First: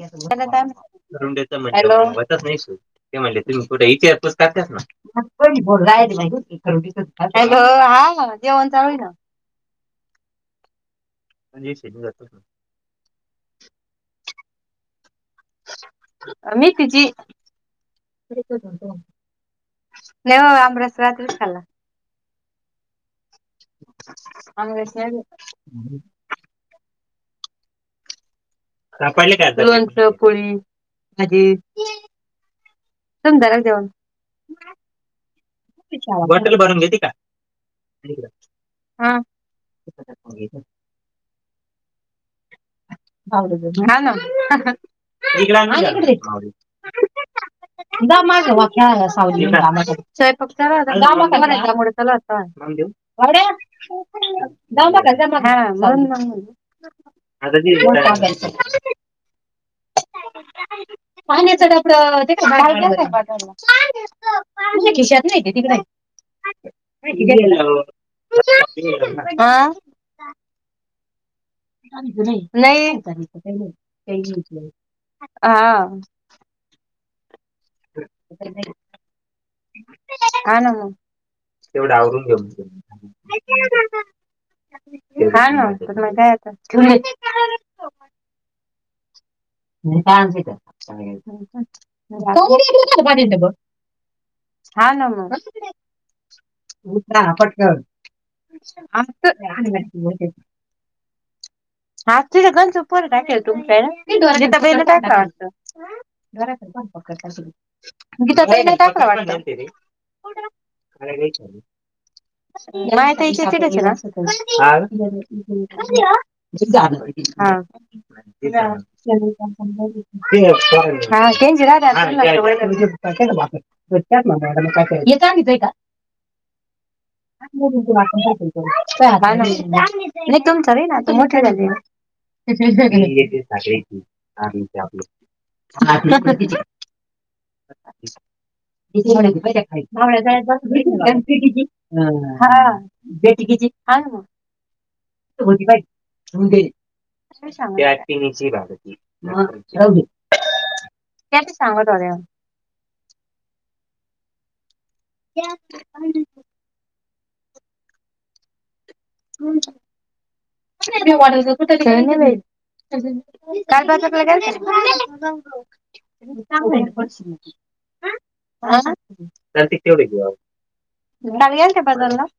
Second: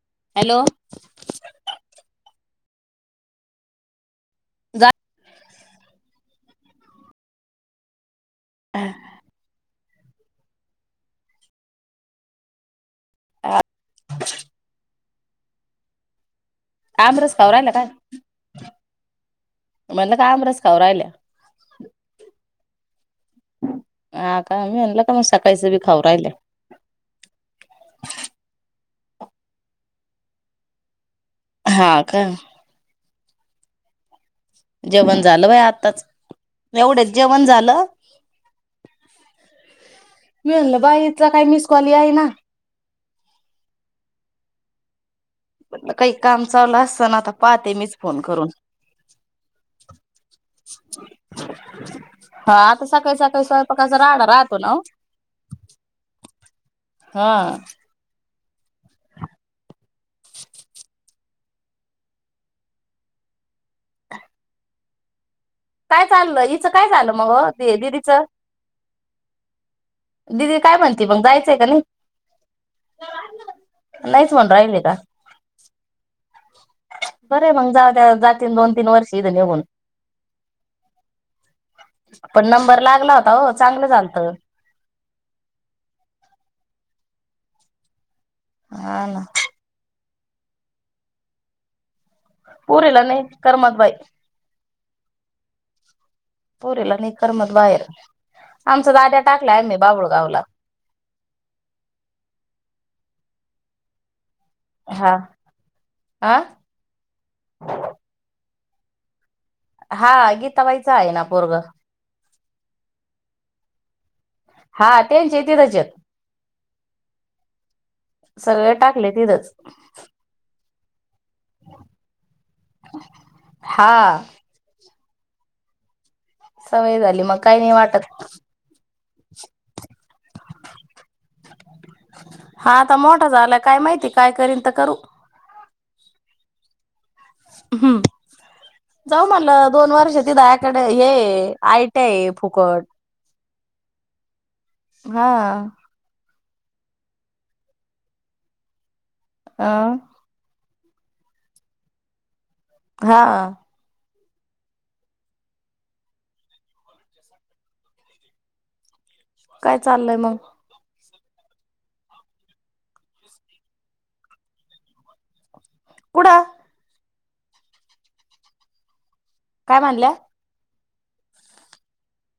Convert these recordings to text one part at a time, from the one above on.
Hello. ते म्हणले तु्ही कुठे इति यापस द्या त्यांना जा हॅलो हां बोला. जेवण चालू ए ना म्हणजे शेता जातय तू. आ. हा हा. आमरस खाऊ राहिला काय म्हणलं का नाही आमरस बाबा खाऊ राहिलाय रात्रीच खाल्ला हा का मी आमरस म्हणल का नाही मग सकाळच बी खाऊ राहिलाय. सापडले का लोणचं पोळी. हा [unintelligible] का सुंदर हाय जेवण जेवण झालं बाय आताच बॉटल भरून घेते का एवढेच जेवण झालं, हा. मी इकडे म्हणल बाई हिचा काय मिस कॉ कॉल याईना. हा ना हा हा. काही काम चालू असताना आता पाहते मीच फोन करून हा आता सकाळी सकाळी स्वयंपाकाचा राडा राहतो ना ओ. हा [unintelligible] पाण्याच डबड ते काय हाय ना कपाटात ह [inaudible] पांढऱ्या खिशात काय चाललय हीचं काय झालं, मग अ ते दिलं, दिदीच दिलं ना. हा दिदी काय म्हणते? ती पण बाहेर नाहीच हा म्हणून राहिले का आ. बरे मग जात्याल जातीन दोन तीन वर्षी [unintelligible] बोल. ह हं मग तेवढ आवरून घे नंबर लागला होता हो चांगलं झालतं म्हटल हाय ना मजा हाय आता हा ना पा पुरीला [unintelligible] नाही पाणी नगो करमत बाई हा ना म. पुरीला उठ नाही ना करमत पटकन बाहेर [unintelligible] आमचा दाद्या टाकलाय काय आम्ही नाही बाबुळगावला तुमच्या कड त्या बाईला काय हा काय वाटतं. हा गीता ताई नाहीत. कावा हा गीता बाईचं आहे ना पोरग नाहीता इच्या टच ना हा ह स त्यांचे तिथंच आहेत ना सगळे टाकले तिथंच हा हा सांगितय का सवय झाली मग काही नाही ा वाटत तुमच [unintelligible] ह हा आता मोठा झाला काय र माहिती काय करीन तर करू आपली [inaudible] हम्म जाऊ ेट बेट म्हणलं दोन वर्ष तिथं आकडे हे आयटी आहे फुकट [unintelligible] हा ना हा पिणीची बाग होती हा अ ह कती सांगत हो्या हा [inaudible] काय चाललय मग [unintelligible] का हा कुठं त्या [unintelligible] [unintelligible] काय म्हणल्या बदल ना.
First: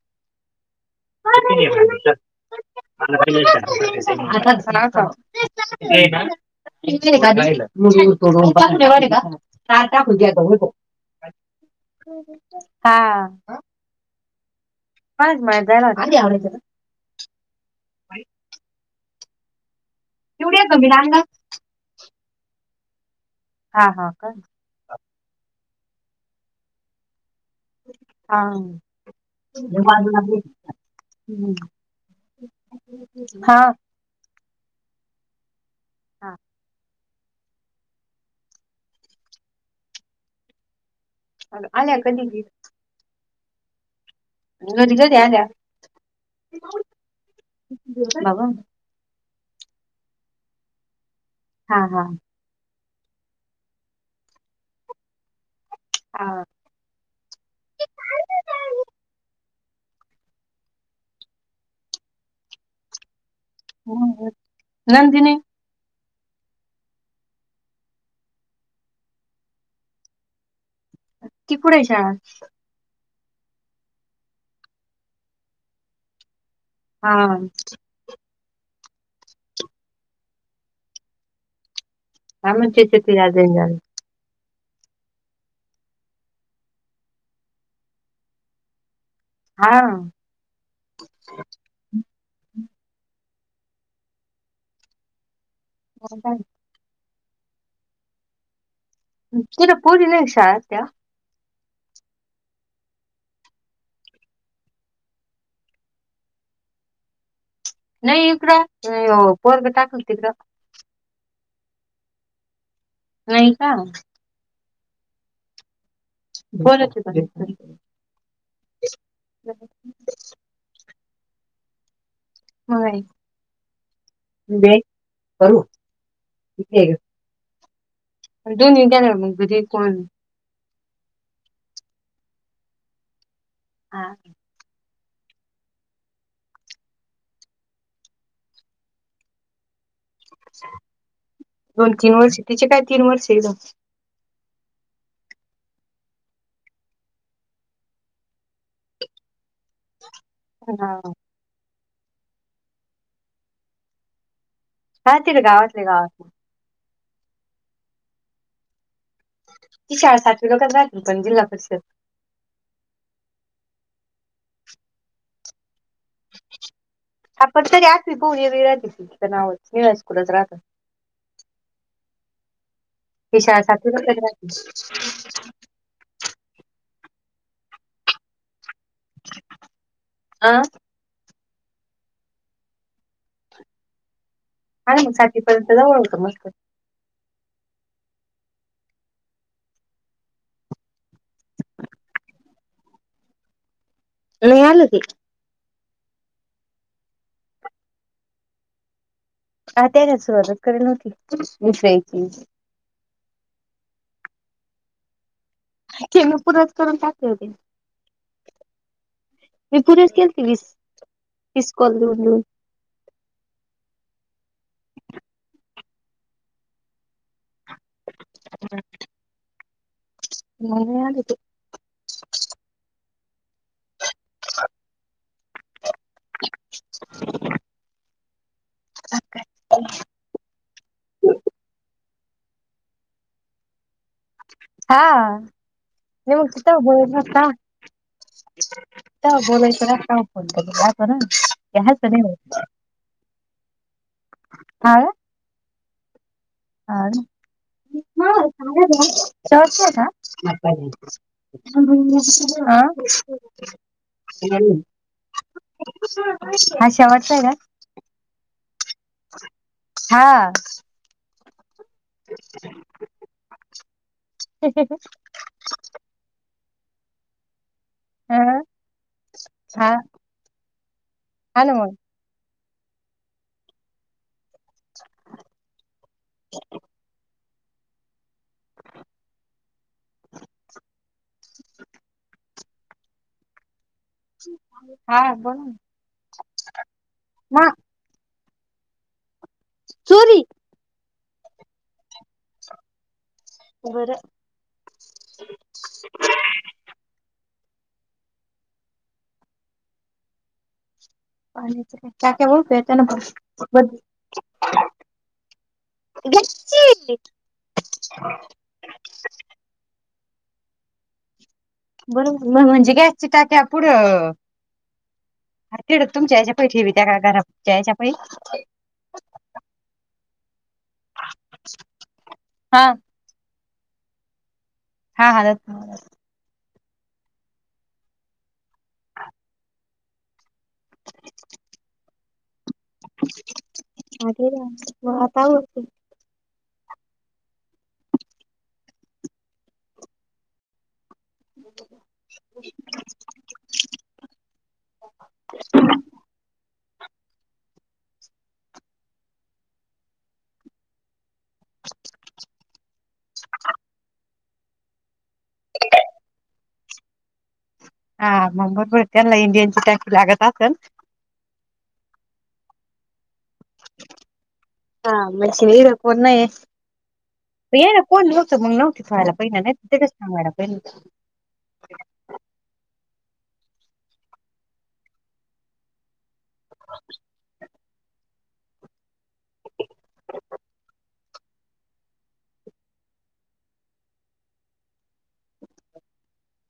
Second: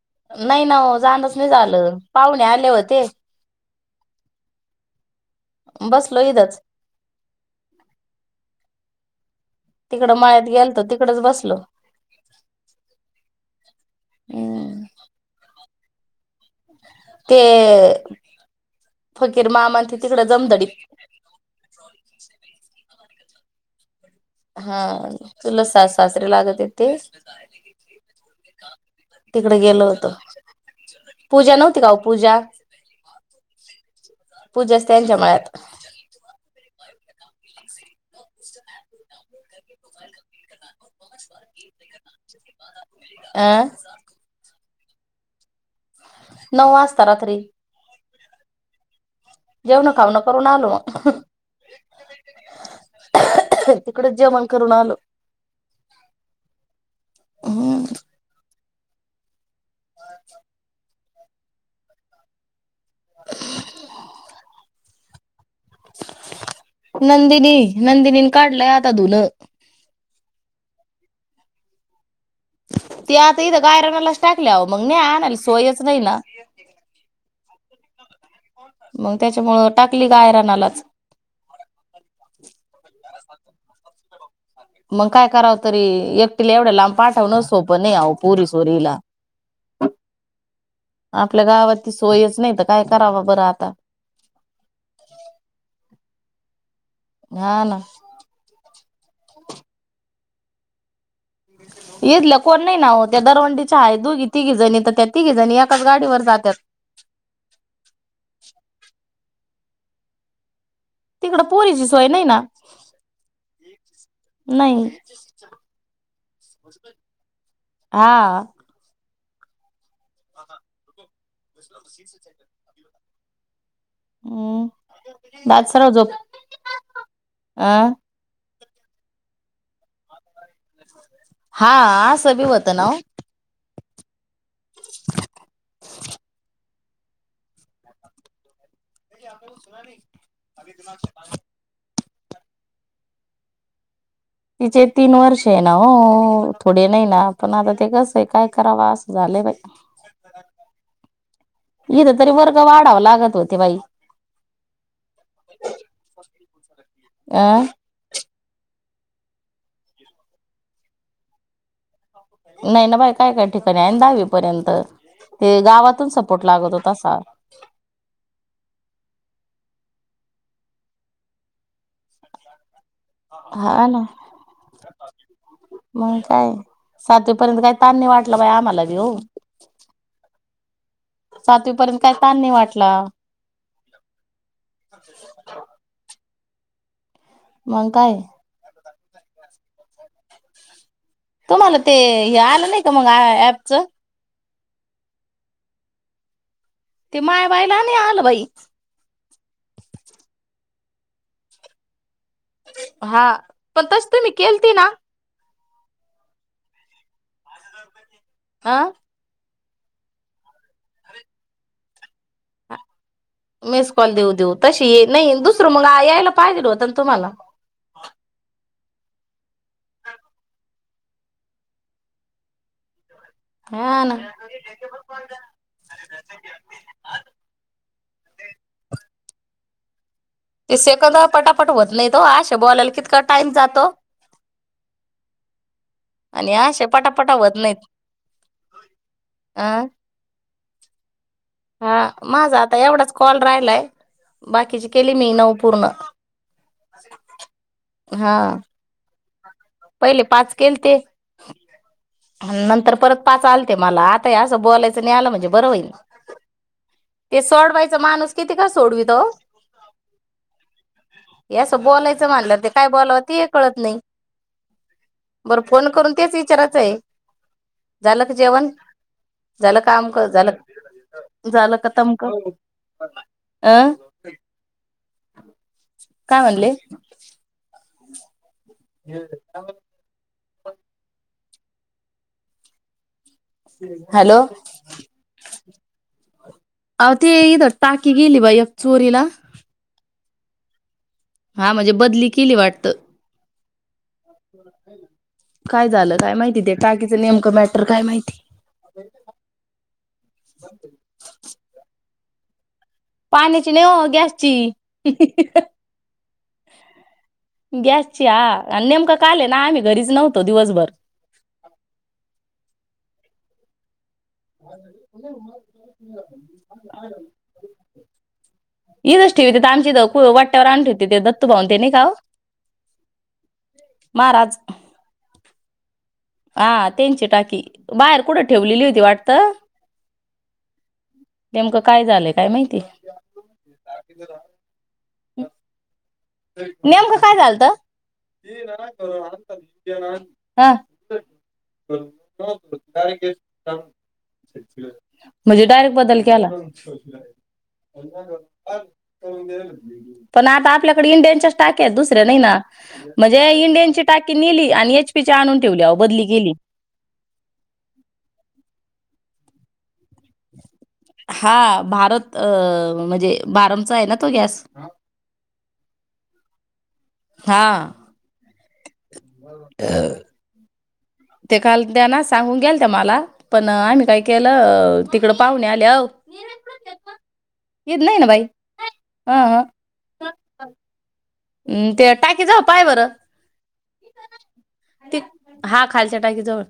नाही ना ओ जाणच नाही झालं पाहुणे आले होते. [unintelligible] [unintelligible] बस लहिदाचं. [unintelligible] का तिकडं मळ्यात गेलतो तिकडच का बसलो [unintelligible] हा हम्म. काय आज मळ्यात? [unintelligible] ते फकीर मामन ते तिकड एवढ्या जमदडीत [inaudible] कमी लागला हा, हा. का हा तुलास स सासरे लागतेत ते. हा तिकडे गेल होतो बाजूला आपली पूजा नव्हती का पूजा हा पूजा असते त्यांच्या मात हा. [unintelligible] ह आल्या कधी घी आं घरी कधी आल्या. नऊ वाजता रात्री. बघु जेवण खाऊण करून आलो. हा, हा. तिकडेच जेवण करून आलो. हा हम्म. [inaudible] नंदिनी नंदिनी नंदिनीने काढलंय आता धुन. की कुठं आहे शळा? ती आता इथं गायरनालाच टाकल्यावं मग नाही आणाला सोयच नाही ना. हा. मग त्याच्यामुळं टाकली का आयरानालाच? का म्हचे ते. जणार [unintelligible] मग काय करावं तरी, एकटीला एवढ्या लांब पाठवण सोपं नाही आ ओ पुरी चोरीला. हा आपल्या गावात त सोयच नाही तर काय कराव बरं आ ता. का? हा ना. कुठ पोरी ला शाळा असत्या. येेतलं कोण नाही ना हो त्या दरवंडीच्या आहे दोघी तिघी जणी तर त्या तिघी जणी एकाच गाडीवर जात्यात. नाही इकड यो. पोरग टाकलतीत ग. तिकडं पोरीची सोय नाही ना. नाही का. च् [inaudible] बोलाचील काहीतरी [unintelligible] नाही. ह हा तू ब [unintelligible] थँक्यू. हम्म. दे करू इथे ये ग. आ दोनी गेल्या मग घरी कोण. हा आस बी होत ना ओ. हा. [inaudible] [inaudible] युनिव्हर्सिटीचे काय तीन वर्ष एकदम. तिचे तीन वर्ष आहे, ना हो थोडे नाही ना पण आता ते कसं आहे, काय कराव असं झालंय बा. इथ तरी वर्ग वाढाव लागत होते बाई. घालतील गावातले गावात. आ ती शाळा सातवी लोकच [unintelligible] राहतील पण जिल्हा परिषद. नाही ना बाई, काय काय ठिकाणी आहे, ना दहावीपर्यंत ते गावात. आपण तरी आवी बऊ विराजीची तर नावच नि [unintelligible] कुठच राहतात. हा विषयासाठी ना [unintelligible] सातवीपर्यंत काय तन वाटलं बाई आम्हाला बी. बयो. हा सातवीपर्यंत काय ताण नाही वाटला. आणि मग सातीपर्यंत जवळ होतं मस्त [unintelligible] मग काय. तुम्हाला ते हे आलं नाही का मग ऍपच. नाही आल की. ते मायाबाईला नाही आलं बाई. हा त्याच्यात सुरुवातात करे नव्हती दसराची. हा पण तस तुम्ही केलती ना. ते मी पुरत करून दाखवते. अ मी पुरत केलते विस तिसकॉल दोन दोन. मिसकॉल देऊ देऊ तशी नाही दुसरं मग. हा यायला पाहिजे होता तुम्हाला. मनयालेत हा ना. अ का ते सेकंद पटापट होत नाही तो असशा बोलायला कितका टाइम जातो. हा म मग आणि ति त अशे पटापटा बोलायलाता होत नाहीत बोलायच अं राता फो हा माझा आता एवढाच कॉल राहिलाय बाकीची हा केली मी नऊ पूर्ण. हा [unintelligible] पहिले पाच केलते शवटतय का नंतर परत पाच आलते मला आता हे ह असं बोलायचं नाही आलं म्हणजे बरं होईल हा ते शेवटतय सोडवायचं माणूस किती सोडवीत ओ का हा. येस. बोलायचं म्हणल्या ते काय बोलावं ते हे कळत नाही. बरं फोन करून तेच विचारा. आहे. झालं क अं? जेवण झालं हा काम कर झालं? हा ना तूझलं मग खतम कर. आं. ह. काय म्हणले. [inaudible] ह. हॅलो हा बोला ना. अ तेथ ना टाकी गेली भय. चोरीला. चोरी. हा म्हणजे बदली केली वाटत. [inaudible] काय झालं काय माहिती ते टाकीचं नेमकं म तर काय माहिती. का मोल [inaudible] पाण्याची ने हो गॅसची गॅसची हा आणि नेमक काल ना आम्ही घरीच नव्हत. तो दिवसभर. बरो म्हणजे कायचे टाक पुढं. तिकडं तुमच्या याच्या पै ठेवी त्या का घराच्या याच्या पै य ठि तथ आमची वाट. वर आण ठवते ते दत्तू भाऊूनते नाही का? हा महाराज. हा हा [unintelligible] हा त्यांची टाकी बाहेर कुठं ठेवलेली हुती वाटतं. नेमकं काय झालंय काय माहिती. [inaudible] नेमकं काय झालंतं? हा. म्हणजे डायरेक्ट बदल केला. पण आता आपल्यात थोडे इंडियनच्याच टाक्या हायत, दुसऱ्या नाही ना. म्हणजे इंडियनची टाकी नेली आणि एच पीची आणून ठेवल्या व बदली केली. हा म मग त्यांना इंडियनची टाकी लागत असल हा भारत अ म्हजे हा म्हजे हे रेकॉर्ड नाहीये. ये हा ना कोण [unintelligible] ते व्हायला पाहिजे, नाहीतर सांगायला पाहिजे. ह [inaudible] ते काल त्यांना सांगून गेलता मला. पण आम्ही काय केलं, तिकड पाहुणे आल्याव हे नाही ना बाई. हा हा. हम्म ते टाकी जा पाय बरं, ते हा खालच्या. टाकीजवळ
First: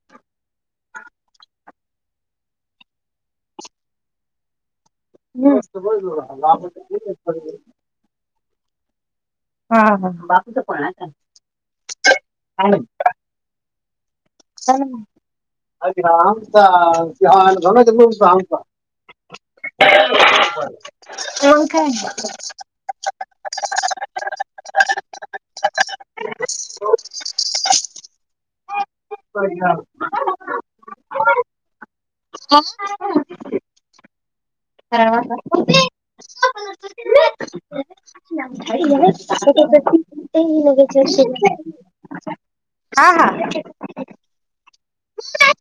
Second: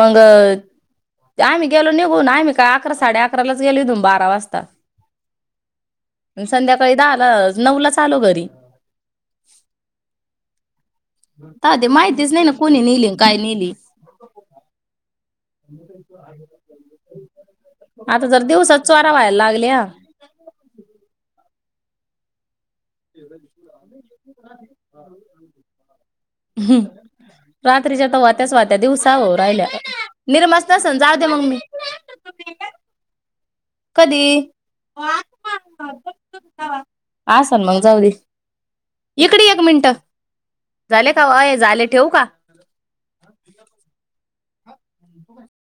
मग आम्ही गेलो निघून. आम्ही काय अकरा साडे अकराच गेलो इथून बारा वाजता. [inaudible] नऊ लाच आलो. घरी. हा हा बापूचा फोन आलता काय ते माहितीच नाही ना, कुणी नेली आणि काय नेली? [unintelligible] आता जर दिवसात चोरा व्हायला लागल्या हो काय? एवढा दिसून आला. हम्म रात्रीच्या आता वात्याच वात्या, दिवसाव राहिल्या. निरमाच तसं जाऊ दे म कधी? ह हा असन मग जाऊ दे इकडे एक मिनिट झाले का अय झाले ठेवू का [unintelligible] हा हा.